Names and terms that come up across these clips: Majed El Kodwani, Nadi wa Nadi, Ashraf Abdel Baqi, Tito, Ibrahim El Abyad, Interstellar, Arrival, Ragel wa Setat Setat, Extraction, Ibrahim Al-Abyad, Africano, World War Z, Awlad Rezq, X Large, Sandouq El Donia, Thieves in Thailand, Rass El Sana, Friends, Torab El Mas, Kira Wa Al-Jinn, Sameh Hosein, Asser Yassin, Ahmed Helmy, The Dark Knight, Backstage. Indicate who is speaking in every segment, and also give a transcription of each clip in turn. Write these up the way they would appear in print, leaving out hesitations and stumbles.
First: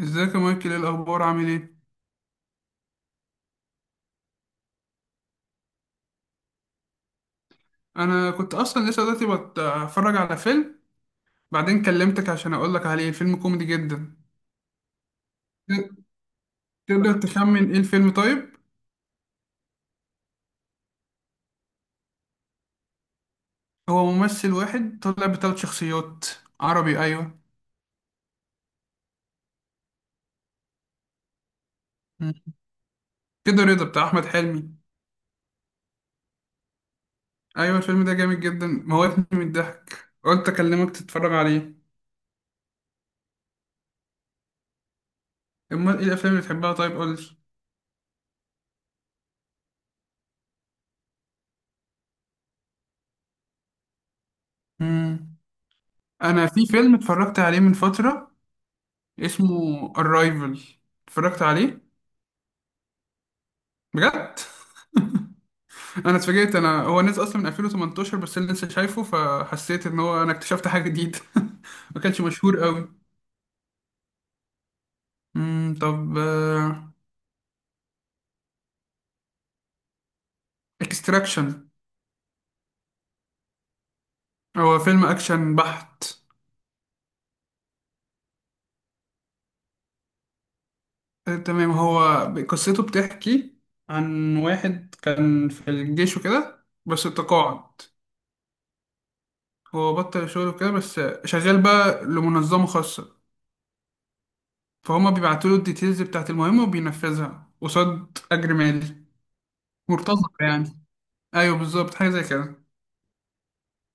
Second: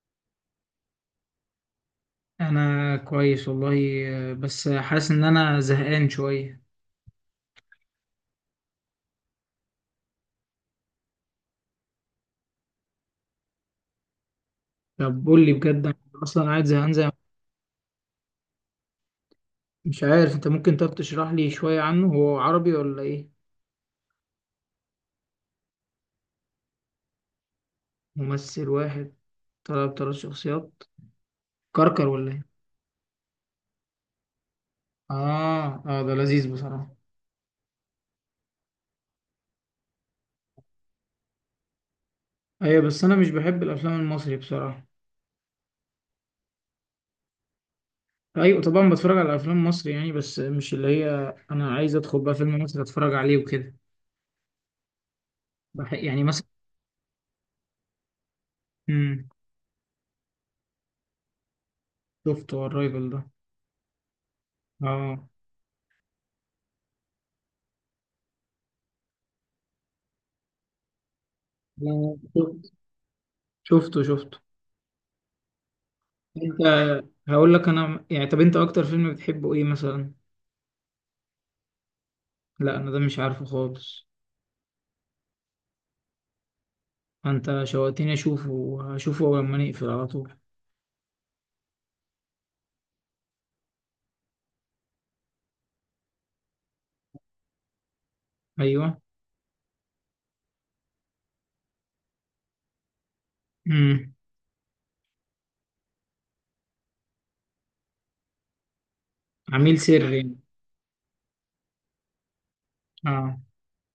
Speaker 1: ازيك يا مايكل، ايه الاخبار؟ عامل ايه؟
Speaker 2: انا كويس والله. بس حاسس ان انا زهقان شويه.
Speaker 1: انا كنت اصلا لسه دلوقتي بتفرج على فيلم، بعدين كلمتك عشان اقول لك عليه. الفيلم كوميدي جدا.
Speaker 2: طب قول لي بجد،
Speaker 1: ت-
Speaker 2: أنا اصلا قاعد زهقان زي.
Speaker 1: تقدر تخمن ايه الفيلم؟ طيب،
Speaker 2: مش عارف انت، ممكن طب تشرح لي شويه عنه، هو عربي ولا ايه؟
Speaker 1: هو ممثل واحد طلع بثلاث شخصيات. عربي، ايوه.
Speaker 2: ممثل واحد طلب ثلاث شخصيات، كركر ولا
Speaker 1: مم.
Speaker 2: ايه؟
Speaker 1: كده رضا بتاع احمد حلمي.
Speaker 2: اه اه، ده لذيذ بصراحه.
Speaker 1: ايوه الفيلم ده جامد جدا، موتني من الضحك، قلت اكلمك تتفرج عليه.
Speaker 2: ايوه بس انا مش بحب الافلام المصري بصراحه.
Speaker 1: امال ايه الافلام اللي بتحبها؟ طيب قول لي.
Speaker 2: ايوه طبعا بتفرج على افلام مصري يعني، بس مش اللي هي. انا عايز ادخل بقى فيلم مصري اتفرج عليه وكده.
Speaker 1: مم.
Speaker 2: يعني مثلا.
Speaker 1: انا في فيلم اتفرجت عليه من فترة
Speaker 2: امم.
Speaker 1: اسمه Arrival. اتفرجت عليه
Speaker 2: شفته الرايفل ده؟
Speaker 1: بجد.
Speaker 2: اه.
Speaker 1: انا اتفاجئت، انا هو نزل اصلا من 2018 بس انا لسه شايفه فحسيت ان هو انا اكتشفت حاجه جديده.
Speaker 2: لا،
Speaker 1: ما كانش مشهور
Speaker 2: شفته
Speaker 1: قوي.
Speaker 2: شفته شفته.
Speaker 1: طب،
Speaker 2: انت، هقول لك انا يعني، طب انت اكتر فيلم بتحبه ايه مثلا؟
Speaker 1: اكستراكشن
Speaker 2: لا انا ده مش عارفه خالص.
Speaker 1: هو فيلم اكشن بحت.
Speaker 2: انت شوقتني اشوفه، وهشوفه لما نقفل على طول.
Speaker 1: آه، تمام. هو قصته بتحكي عن واحد كان في الجيش وكده بس اتقاعد.
Speaker 2: ايوه.
Speaker 1: هو بطل شغله كده بس، شغال بقى لمنظمه خاصه.
Speaker 2: امم.
Speaker 1: فهما بيبعتوا له الديتيلز بتاعت المهمه وبينفذها قصاد اجر مالي.
Speaker 2: عميل سري
Speaker 1: مرتزقه
Speaker 2: يعني.
Speaker 1: يعني، ايوه بالظبط حاجه زي كده.
Speaker 2: اه.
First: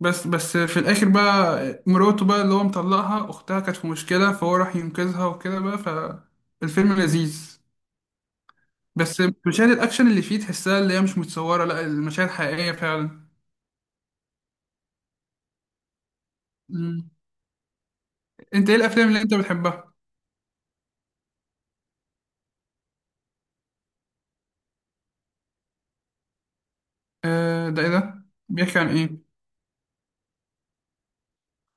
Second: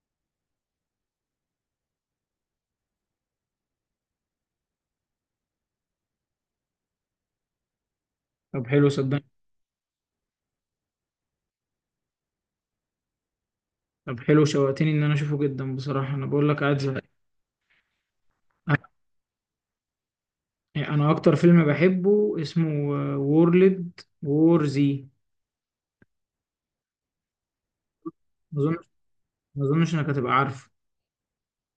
Speaker 1: بس في الاخر بقى مراته بقى اللي هو مطلقها اختها كانت في مشكله، فهو راح ينقذها وكده بقى، فالفيلم لذيذ.
Speaker 2: طب حلو،
Speaker 1: بس
Speaker 2: صدقني.
Speaker 1: مشاهد الاكشن اللي فيه تحسها اللي هي مش متصوره، لا المشاهد حقيقيه فعلا.
Speaker 2: طب حلو، شوقتني ان انا اشوفه جدا بصراحه. انا بقول لك قاعد زهقان.
Speaker 1: مم. انت ايه الافلام اللي انت بتحبها؟
Speaker 2: انا اكتر فيلم بحبه اسمه وورلد وور زي.
Speaker 1: آه ده، ايه ده
Speaker 2: ما اظن
Speaker 1: بيحكي عن ايه؟
Speaker 2: ما اظنش انك هتبقى عارفه.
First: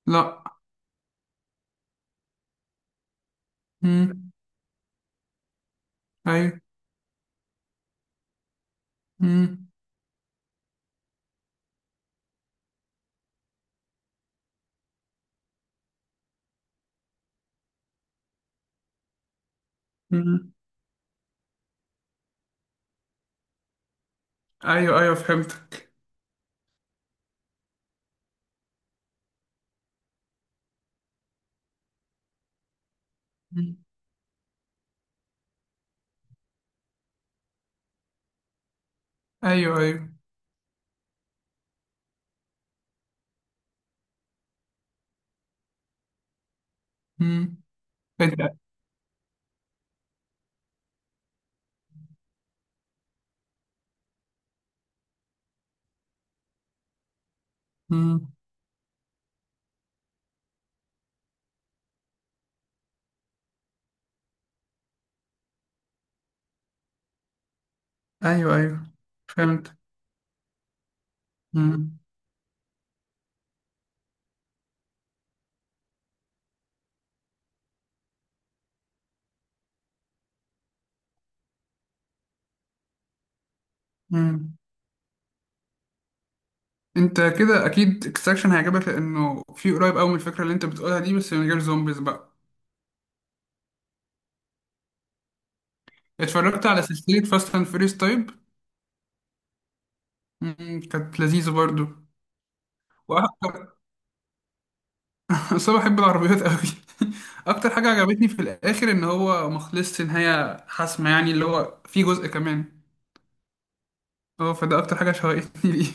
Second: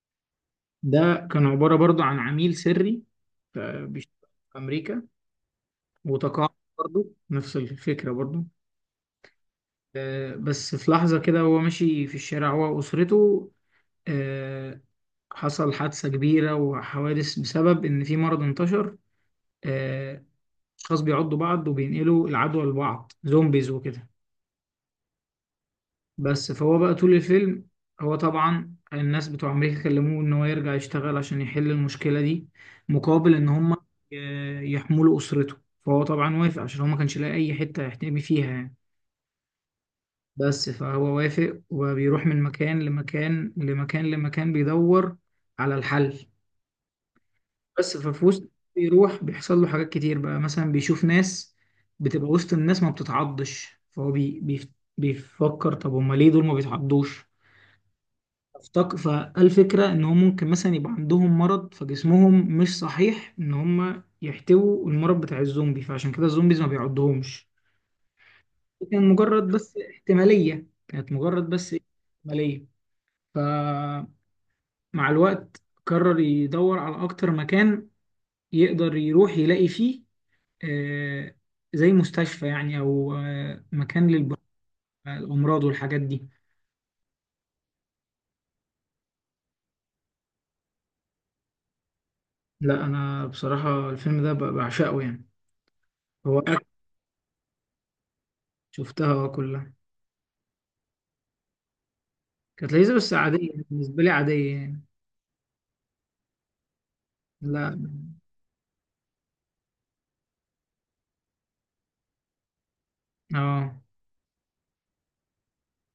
Speaker 1: لا.
Speaker 2: ده كان عباره برضو عن عميل سري. بيشتغل
Speaker 1: مم.
Speaker 2: في امريكا وتقاعد.
Speaker 1: ايوه.
Speaker 2: برضو نفس الفكره برضو.
Speaker 1: مم.
Speaker 2: بس في لحظة كده وهو ماشي في الشارع هو وأسرته، آه، حصل حادثة كبيرة وحوادث بسبب إن في مرض انتشر. آه،
Speaker 1: مم.
Speaker 2: أشخاص بيعضوا بعض وبينقلوا العدوى لبعض، زومبيز وكده.
Speaker 1: ايوه ايوه، فهمتك.
Speaker 2: بس فهو بقى طول الفيلم، هو طبعا الناس بتوع أمريكا كلموه إن هو يرجع يشتغل عشان يحل المشكلة دي، مقابل إن هم،
Speaker 1: مم.
Speaker 2: يحملوا أسرته. فهو طبعا وافق عشان هو ما كانش لاقي أي حتة يحتمي فيها يعني.
Speaker 1: ايوه ايوه.
Speaker 2: بس فهو وافق، وبيروح من مكان لمكان لمكان لمكان بيدور على الحل.
Speaker 1: مم.
Speaker 2: بس ففي وسط
Speaker 1: انت.
Speaker 2: بيروح بيحصل له حاجات كتير بقى، مثلا بيشوف ناس بتبقى وسط الناس ما بتتعضش، فهو بي بي بيفكر طب هما ليه دول ما بيتعضوش؟
Speaker 1: مم.
Speaker 2: افتكر فالفكرة ان هم ممكن مثلا يبقى عندهم مرض فجسمهم مش صحيح ان هم يحتووا المرض بتاع الزومبي، فعشان كده الزومبيز ما بيعضهمش.
Speaker 1: ايوه ايوه، فهمت.
Speaker 2: كانت مجرد بس
Speaker 1: مم.
Speaker 2: احتمالية. مع الوقت قرر يدور على أكتر مكان يقدر يروح يلاقي فيه، آه، زي مستشفى يعني، أو مكان
Speaker 1: مم.
Speaker 2: للأمراض والحاجات دي.
Speaker 1: انت كده اكيد اكستراكشن هيعجبك، لانه في قريب قوي من الفكره اللي انت بتقولها دي، بس من غير زومبيز بقى.
Speaker 2: لا أنا بصراحة الفيلم ده بعشقه يعني. هو أكتر.
Speaker 1: اتفرجت على سلسله فاست اند فيريس طيب؟
Speaker 2: شفتها كلها.
Speaker 1: كانت لذيذه برضو.
Speaker 2: كانت لذيذة بس عادية
Speaker 1: واكتر.
Speaker 2: بالنسبة لي، عادية يعني.
Speaker 1: بس انا بحب العربيات قوي. اكتر
Speaker 2: لا.
Speaker 1: حاجه عجبتني في الاخر ان هو ما خلصش نهايه حاسمه يعني اللي هو في جزء كمان.
Speaker 2: اه.
Speaker 1: اه، فده اكتر حاجه شوقتني ليه.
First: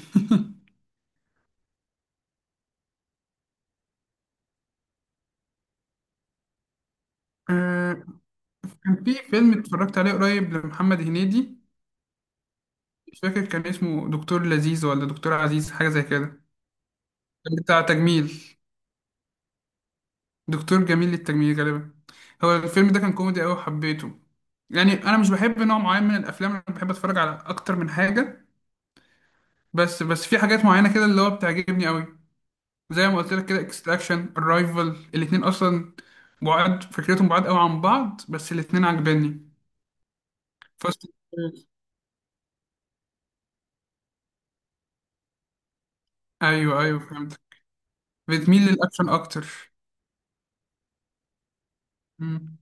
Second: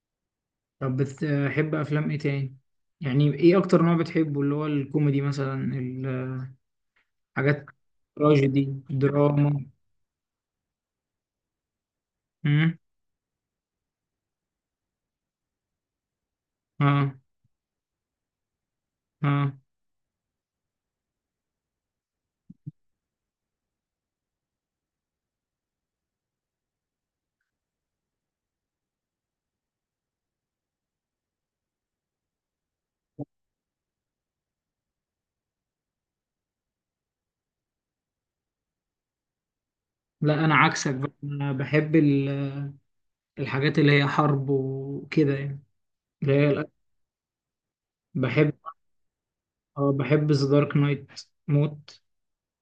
Speaker 2: طب بتحب أفلام إيه تاني؟ يعني إيه أكتر نوع بتحبه، اللي هو الكوميدي مثلا، الحاجات
Speaker 1: آه،
Speaker 2: التراجيدي،
Speaker 1: كان في فيلم
Speaker 2: الدراما؟
Speaker 1: اتفرجت عليه قريب لمحمد هنيدي.
Speaker 2: امم.
Speaker 1: مش فاكر كان اسمه دكتور لذيذ ولا دكتور عزيز، حاجه زي كده.
Speaker 2: اه
Speaker 1: كان بتاع تجميل،
Speaker 2: اه.
Speaker 1: دكتور جميل للتجميل غالبا. هو الفيلم ده كان كوميدي قوي وحبيته. يعني انا مش بحب نوع معين من الافلام، انا بحب اتفرج على اكتر من حاجه. بس في حاجات معينه كده اللي هو بتعجبني قوي. زي ما قلت لك كده اكستراكشن الرايفل الاتنين اصلا، بعاد فكرتهم بعاد قوي عن بعض بس الاتنين عجباني.
Speaker 2: لا انا عكسك
Speaker 1: فاست.
Speaker 2: بقى، انا بحب الحاجات اللي هي حرب وكده يعني، اللي هي
Speaker 1: ايوه ايوه، فهمت.
Speaker 2: بحب.
Speaker 1: بتميل للاكشن اكتر.
Speaker 2: اه بحب ذا دارك نايت موت.
Speaker 1: مم.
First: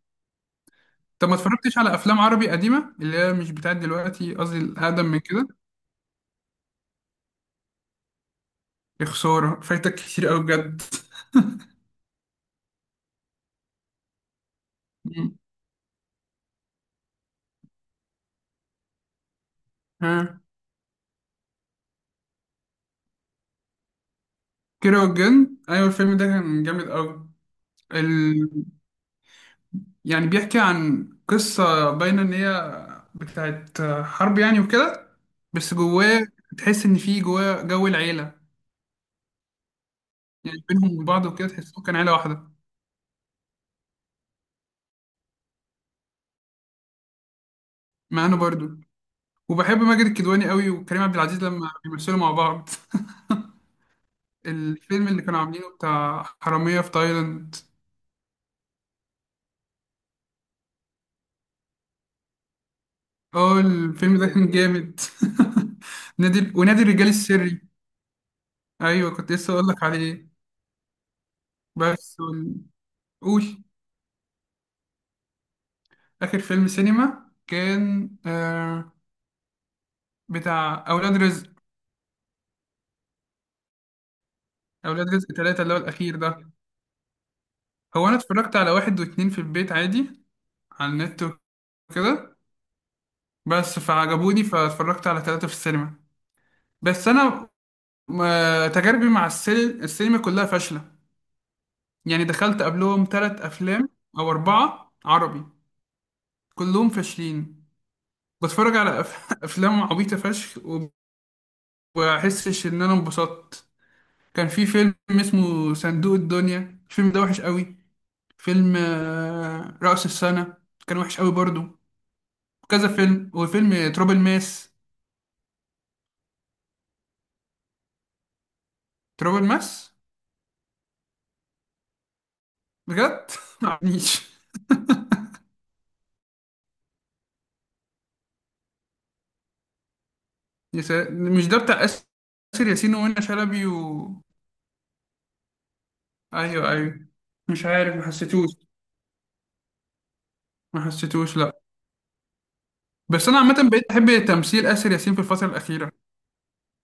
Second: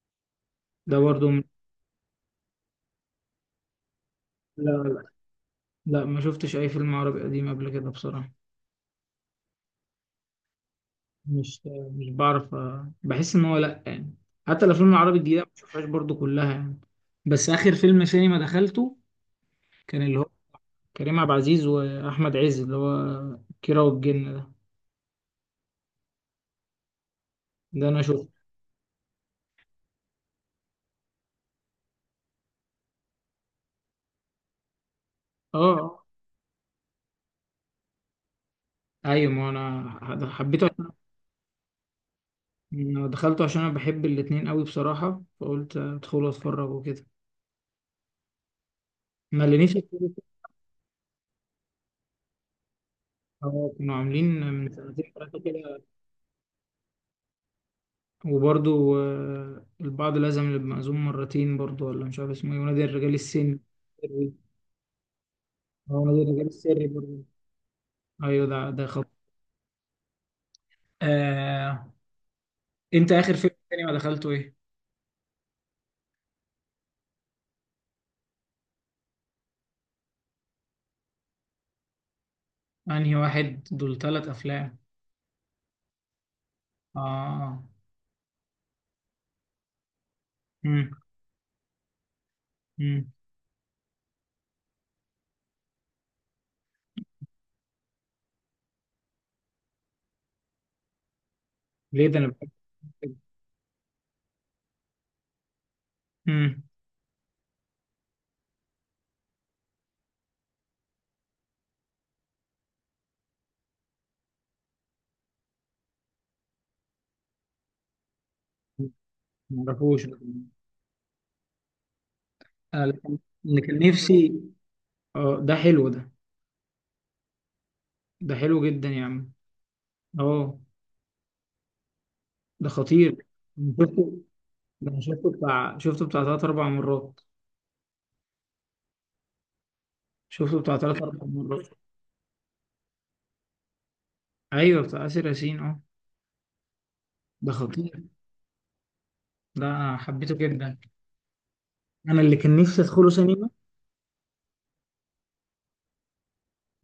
Speaker 2: ده
Speaker 1: طب
Speaker 2: برضو
Speaker 1: ما
Speaker 2: من...
Speaker 1: اتفرجتش على افلام عربي قديمه اللي هي مش بتاعت دلوقتي، قصدي
Speaker 2: لا لا
Speaker 1: الاقدم من كده.
Speaker 2: لا، ما شفتش اي فيلم عربي قديم قبل كده بصراحة.
Speaker 1: يا خساره، فايتك كتير قوي بجد.
Speaker 2: مش مش بعرف بحس ان هو لا يعني. حتى الافلام العربي
Speaker 1: مم.
Speaker 2: الجديدة ما بشوفهاش برضو كلها يعني. بس اخر فيلم سينما دخلته كان اللي هو
Speaker 1: ها.
Speaker 2: كريم عبد العزيز واحمد عز، اللي هو كيرة والجن ده.
Speaker 1: كيرة والجن أيوة، الفيلم ده كان جامد أوي.
Speaker 2: ده انا شفته.
Speaker 1: ال... يعني بيحكي عن قصة باينة إن هي بتاعت حرب يعني وكده.
Speaker 2: اه.
Speaker 1: بس
Speaker 2: آه.
Speaker 1: جواه تحس إن في جواه جو العيلة،
Speaker 2: ايوه، ما انا
Speaker 1: يعني
Speaker 2: حبيته.
Speaker 1: بينهم وبعض وكده تحسهم كان عيلة واحدة.
Speaker 2: أنا دخلته عشان انا بحب الاتنين قوي بصراحة، فقلت ادخل اتفرج وكده.
Speaker 1: ما أنا برضو،
Speaker 2: ما اللي نفسي
Speaker 1: وبحب ماجد
Speaker 2: أدخله.
Speaker 1: الكدواني أوي وكريم عبد العزيز لما بيمثلوا مع بعض.
Speaker 2: هو كانوا عاملين من
Speaker 1: الفيلم
Speaker 2: سنتين
Speaker 1: اللي
Speaker 2: ثلاثة
Speaker 1: كانوا عاملينه
Speaker 2: كده،
Speaker 1: بتاع حرامية في تايلاند.
Speaker 2: وبرضو البعض لازم يبقى مأذون مرتين، برضو ولا مش عارف اسمه ايه، ونادي الرجال
Speaker 1: اه الفيلم ده
Speaker 2: السري.
Speaker 1: كان جامد.
Speaker 2: هو نادي الرجال
Speaker 1: ونادي
Speaker 2: السري
Speaker 1: الرجال
Speaker 2: برضو.
Speaker 1: السري.
Speaker 2: ايوه، ده
Speaker 1: أيوة كنت لسه أقول لك عليه.
Speaker 2: آه.
Speaker 1: بس
Speaker 2: انت اخر
Speaker 1: قول.
Speaker 2: فيلم تاني ما دخلته ايه؟
Speaker 1: آخر فيلم سينما كان بتاع أولاد رزق.
Speaker 2: انهي واحد، دول ثلاث افلام.
Speaker 1: أولاد رزق تلاتة اللي هو الأخير ده.
Speaker 2: اه.
Speaker 1: هو أنا اتفرجت على واحد واتنين في البيت عادي،
Speaker 2: امم.
Speaker 1: على النت وكده.
Speaker 2: امم.
Speaker 1: بس فعجبوني فاتفرجت على تلاتة في السينما. بس أنا تجاربي مع السينما كلها فاشلة.
Speaker 2: ليه؟ ده
Speaker 1: يعني
Speaker 2: انا بحب
Speaker 1: دخلت قبلهم
Speaker 2: كده.
Speaker 1: تلات أفلام أو أربعة عربي،
Speaker 2: امم.
Speaker 1: كلهم فاشلين. بتفرج على أفلام عبيطة فشخ. وبحسش إن أنا انبسطت. كان في فيلم اسمه صندوق الدنيا، الفيلم ده وحش قوي. فيلم رأس
Speaker 2: معرفوش.
Speaker 1: السنة كان وحش قوي برضو.
Speaker 2: آه،
Speaker 1: كذا
Speaker 2: لكن-
Speaker 1: فيلم،
Speaker 2: اللي كان
Speaker 1: وفيلم تراب
Speaker 2: نفسي.
Speaker 1: الماس.
Speaker 2: اه ده حلو ده، ده حلو جدا يا عم.
Speaker 1: تراب الماس،
Speaker 2: اه ده خطير.
Speaker 1: بجد.
Speaker 2: شفته.
Speaker 1: معرفنيش.
Speaker 2: ده أنا شفته بتاع، شفته بتاع تلات أربع مرات، شفته بتاع تلات أربع
Speaker 1: مش ده
Speaker 2: مرات.
Speaker 1: بتاع آسر ياسين ومنى شلبي.
Speaker 2: أيوه بتاع آسر ياسين، اه.
Speaker 1: ايوه ايوه،
Speaker 2: ده
Speaker 1: مش عارف، ما
Speaker 2: خطير.
Speaker 1: حسيتوش.
Speaker 2: ده أنا حبيته جدا.
Speaker 1: ما حسيتوش، لا.
Speaker 2: أنا اللي كان نفسي أدخله
Speaker 1: بس انا
Speaker 2: سينما.
Speaker 1: عامة بقيت احب تمثيل آسر ياسين في الفترة الأخيرة.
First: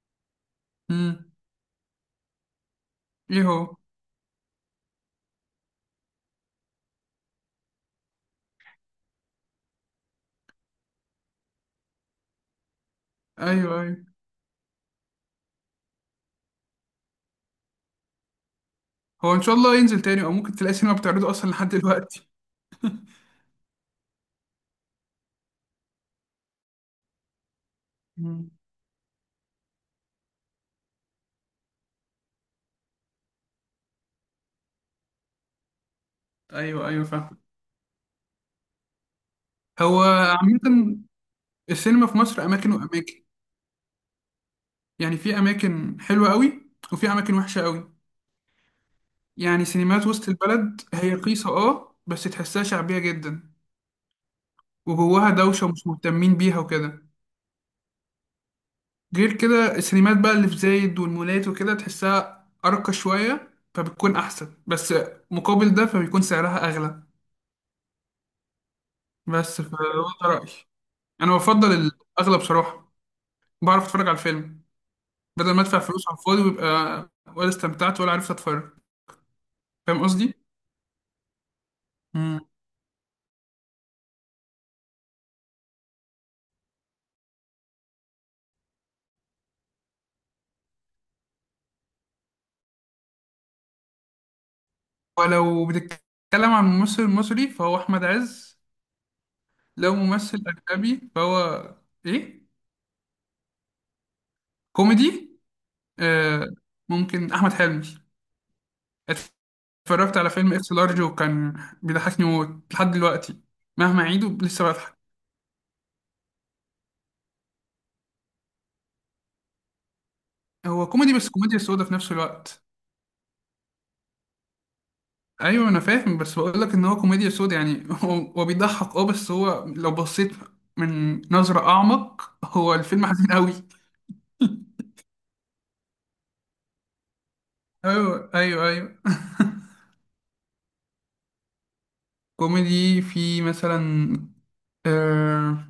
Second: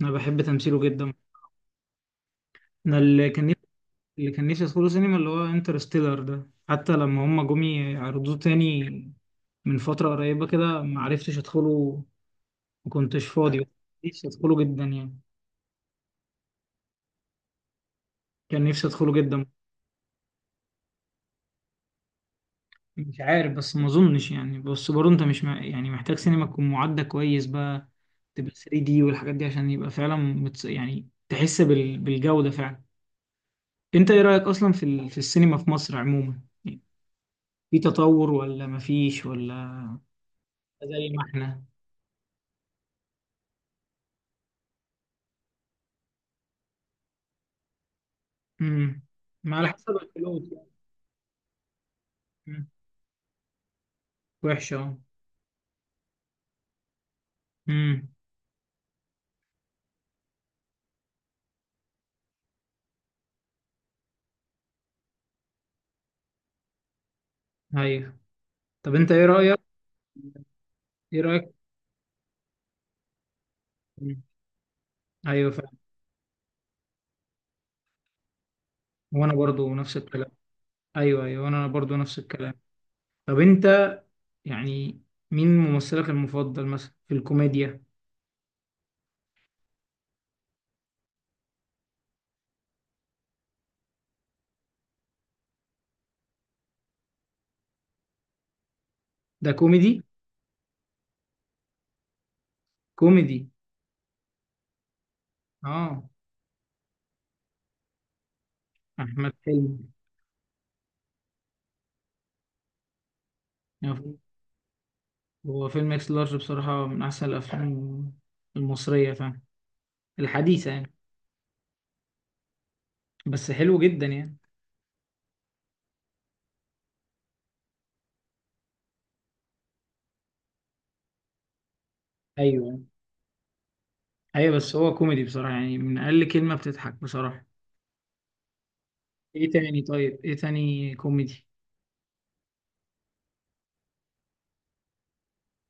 Speaker 2: أنا بحب تمثيله جدا.
Speaker 1: امم
Speaker 2: أنا اللي
Speaker 1: ايه
Speaker 2: كان نفسي
Speaker 1: هو؟
Speaker 2: اللي كان نفسي أدخله سينما، اللي هو انترستيلر ده، حتى لما هما جم يعرضوه تاني من فترة قريبة كده ما عرفتش أدخله، ما كنتش فاضي. بس
Speaker 1: ايوه ايوه،
Speaker 2: نفسي أدخله جدا يعني، كان نفسي أدخله
Speaker 1: هو ان
Speaker 2: جدا.
Speaker 1: شاء الله ينزل تاني او ممكن تلاقي سينما بتعرضه اصلا لحد دلوقتي.
Speaker 2: مش عارف بس ما اظنش يعني. بس برضه انت مش مع... يعني محتاج سينما تكون معدة كويس بقى، تبقى
Speaker 1: مم.
Speaker 2: 3D دي والحاجات دي عشان يبقى فعلا يعني تحس بالجودة فعلا. انت ايه رأيك اصلا في في السينما في مصر عموما يعني،
Speaker 1: ايوه ايوه، فاهم.
Speaker 2: في تطور ولا مفيش؟ ولا
Speaker 1: هو عامة
Speaker 2: زي ما احنا.
Speaker 1: السينما في مصر أماكن وأماكن. يعني في أماكن حلوة قوي وفي أماكن وحشة قوي.
Speaker 2: امم. ما
Speaker 1: يعني
Speaker 2: على حسب
Speaker 1: سينمات وسط
Speaker 2: الفلوس يعني.
Speaker 1: البلد هي رخيصة، اه بس تحسها
Speaker 2: مم.
Speaker 1: شعبية جدا،
Speaker 2: وحشة، اه.
Speaker 1: وجواها دوشة ومش مهتمين بيها وكده.
Speaker 2: امم.
Speaker 1: غير كده السينمات بقى اللي في زايد والمولات وكده تحسها أرقى شوية فبتكون أحسن، بس مقابل ده فبيكون سعرها أغلى.
Speaker 2: ايوه. طب انت ايه رأيك،
Speaker 1: بس فده رأيي.
Speaker 2: ايه
Speaker 1: أنا
Speaker 2: رأيك؟
Speaker 1: بفضل الأغلى بصراحة، بعرف أتفرج على
Speaker 2: مم.
Speaker 1: الفيلم،
Speaker 2: ايوه
Speaker 1: بدل ما
Speaker 2: فعلا.
Speaker 1: أدفع فلوس على الفاضي ويبقى ولا استمتعت ولا عرفت أتفرج.
Speaker 2: وانا برضو نفس
Speaker 1: فاهم
Speaker 2: الكلام.
Speaker 1: قصدي؟
Speaker 2: ايوه ايوه، انا برضو نفس
Speaker 1: مم.
Speaker 2: الكلام. طب انت يعني، مين ممثلك المفضل مثلا في الكوميديا؟
Speaker 1: ولو بتتكلم عن ممثل مصري فهو أحمد عز.
Speaker 2: ده
Speaker 1: لو
Speaker 2: كوميدي.
Speaker 1: ممثل أجنبي فهو إيه؟
Speaker 2: كوميدي،
Speaker 1: كوميدي.
Speaker 2: اه.
Speaker 1: آه، ممكن أحمد حلمي.
Speaker 2: احمد حلمي.
Speaker 1: اتفرجت على فيلم اكس لارج وكان بيضحكني موت لحد دلوقتي، مهما
Speaker 2: يعني
Speaker 1: أعيده لسه بضحك.
Speaker 2: هو فيلم اكس لارج بصراحة من احسن الافلام المصرية، فاهم، الحديثة
Speaker 1: هو
Speaker 2: يعني.
Speaker 1: كوميدي بس كوميديا سودا في نفس الوقت.
Speaker 2: بس حلو جدا يعني.
Speaker 1: أيوه أنا فاهم، بس بقول لك إن هو كوميديا سودا يعني. هو بيضحك أه، بس هو لو بصيت من نظرة أعمق هو
Speaker 2: ايوه
Speaker 1: الفيلم حزين أوي.
Speaker 2: ايوه، بس هو كوميدي بصراحة يعني، من اقل كلمة بتضحك بصراحة.
Speaker 1: أيوه أيوه أيوه.
Speaker 2: ايه تاني؟ طيب ايه تاني كوميدي؟
Speaker 1: كوميدي في مثلا آه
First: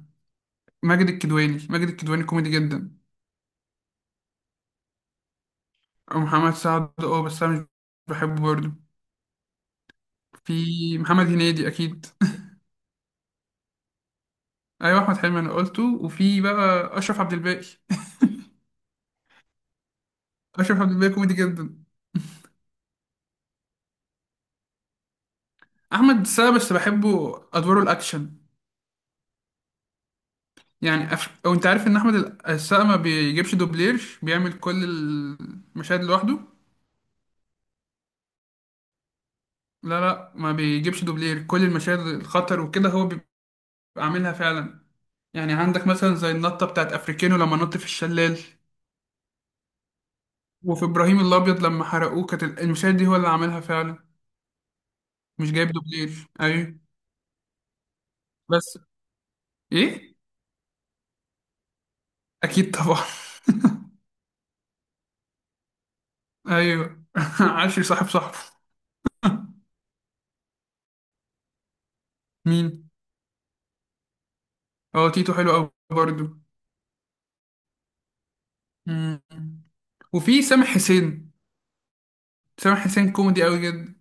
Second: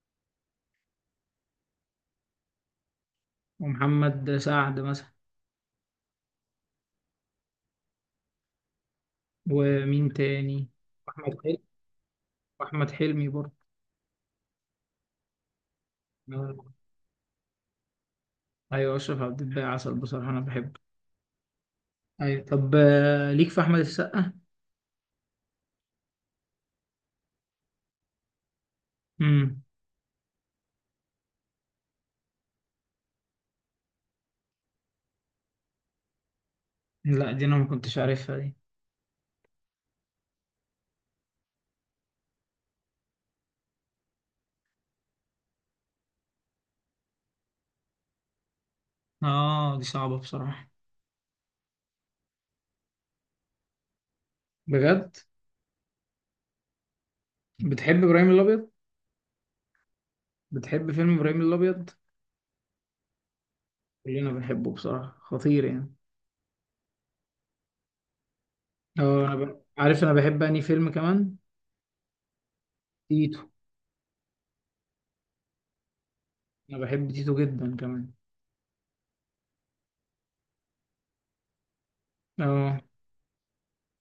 Speaker 1: ماجد الكدواني، ماجد الكدواني كوميدي جدا.
Speaker 2: ومحمد سعد مثلا؟
Speaker 1: ومحمد سعد اه، بس انا مش بحبه برضه.
Speaker 2: ومين
Speaker 1: في
Speaker 2: تاني؟
Speaker 1: محمد
Speaker 2: احمد حلمي.
Speaker 1: هنيدي اكيد.
Speaker 2: واحمد حلمي برضه.
Speaker 1: ايوه احمد حلمي انا قلته، وفي بقى اشرف عبد الباقي.
Speaker 2: ايوه، اشرف عبد الباقي عسل بصراحة، انا بحبه.
Speaker 1: اشرف عبد الباقي كوميدي جدا.
Speaker 2: ايوه. طب ليك في احمد السقا؟
Speaker 1: احمد السقا بس بحبه ادواره الاكشن.
Speaker 2: امم.
Speaker 1: يعني او انت عارف ان احمد السقا ما بيجيبش دوبلير، بيعمل كل المشاهد لوحده.
Speaker 2: لا دي انا ما كنتش عارفها دي.
Speaker 1: لا، لا، ما بيجيبش دوبلير. كل المشاهد الخطر وكده هو بيبقى عاملها فعلا. يعني عندك مثلا زي النطة بتاعت أفريكانو لما نط في الشلال،
Speaker 2: اه دي صعبة بصراحة.
Speaker 1: وفي إبراهيم الأبيض لما حرقوه، كانت المشاهد دي هو اللي عاملها فعلا.
Speaker 2: بجد.
Speaker 1: مش جايب دوبلير، أيوه.
Speaker 2: بتحب ابراهيم الابيض؟
Speaker 1: بس. إيه؟
Speaker 2: بتحب فيلم ابراهيم الابيض؟
Speaker 1: أكيد طبعا،
Speaker 2: كلنا بنحبه بصراحة، خطير يعني.
Speaker 1: أيوه. عشري صاحبه.
Speaker 2: اه انا عارف انا بحب انهي فيلم كمان،
Speaker 1: مين؟
Speaker 2: تيتو.
Speaker 1: هو تيتو حلو أوي برضه.
Speaker 2: انا بحب تيتو جدا كمان.
Speaker 1: مم. وفي سامح حسين. سامح
Speaker 2: اه.
Speaker 1: حسين كوميدي أوي جدا،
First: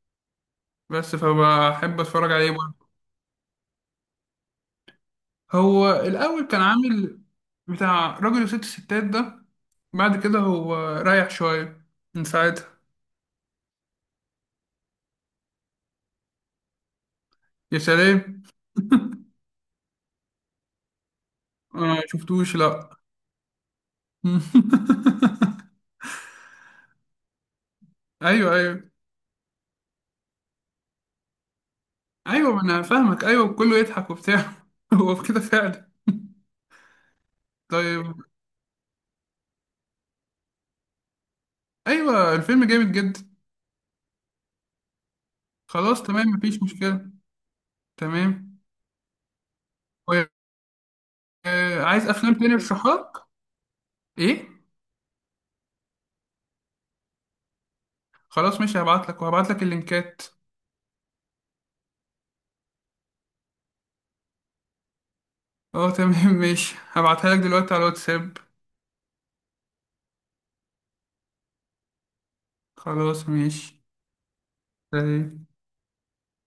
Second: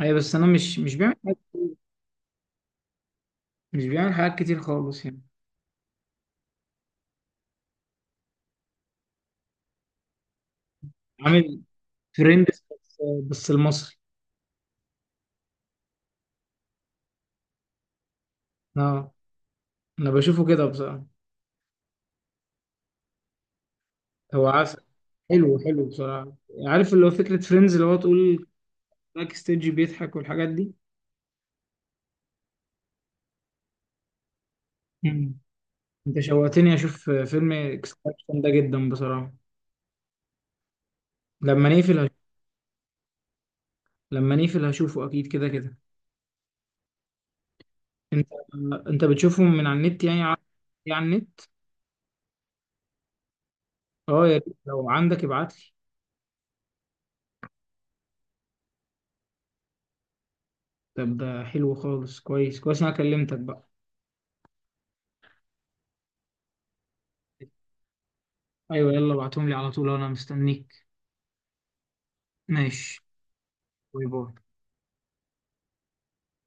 Speaker 2: ايوه بس انا مش بيعمل
Speaker 1: بس
Speaker 2: حاجات كتير،
Speaker 1: فبحب أتفرج عليه برضه.
Speaker 2: مش بيعمل حاجات كتير خالص يعني.
Speaker 1: هو الأول كان عامل بتاع راجل وست ستات ده. بعد كده هو رايح
Speaker 2: عامل
Speaker 1: شوية من
Speaker 2: ترند بس.
Speaker 1: ساعتها.
Speaker 2: بس المصري،
Speaker 1: يا سلام.
Speaker 2: اه،
Speaker 1: آه،
Speaker 2: انا بشوفه كده بصراحة.
Speaker 1: ما شفتوش لا.
Speaker 2: هو عسل، حلو حلو بصراحة. عارف اللي هو فكرة فريندز، اللي هو تقول
Speaker 1: ايوه ايوه
Speaker 2: باك ستيج بيضحك والحاجات دي؟
Speaker 1: ايوه، ما انا فاهمك، ايوه كله يضحك وبتاع. هو في
Speaker 2: مم.
Speaker 1: كده فعلا.
Speaker 2: انت شوقتني اشوف فيلم
Speaker 1: طيب.
Speaker 2: اكستراكشن ده جدا بصراحة. لما نقفل
Speaker 1: ايوه الفيلم جامد جدا.
Speaker 2: لما نقفل هشوفه اكيد، كده كده.
Speaker 1: خلاص تمام، مفيش مشكله.
Speaker 2: انت
Speaker 1: تمام.
Speaker 2: انت بتشوفهم من على النت يعني،
Speaker 1: و-
Speaker 2: يعني على النت.
Speaker 1: عايز افلام تاني ارشحها لك.
Speaker 2: اه يا ريت
Speaker 1: ايه،
Speaker 2: لو عندك ابعت لي.
Speaker 1: خلاص ماشي، هبعت لك اللينكات.
Speaker 2: طب ده حلو خالص، كويس كويس، انا كلمتك بقى.
Speaker 1: اه تمام. ماشي هبعتها لك دلوقتي على الواتساب.
Speaker 2: ايوه، يلا ابعتهم لي على طول انا مستنيك. ماشي.
Speaker 1: خلاص ماشي،
Speaker 2: باي باي.
Speaker 1: سلام.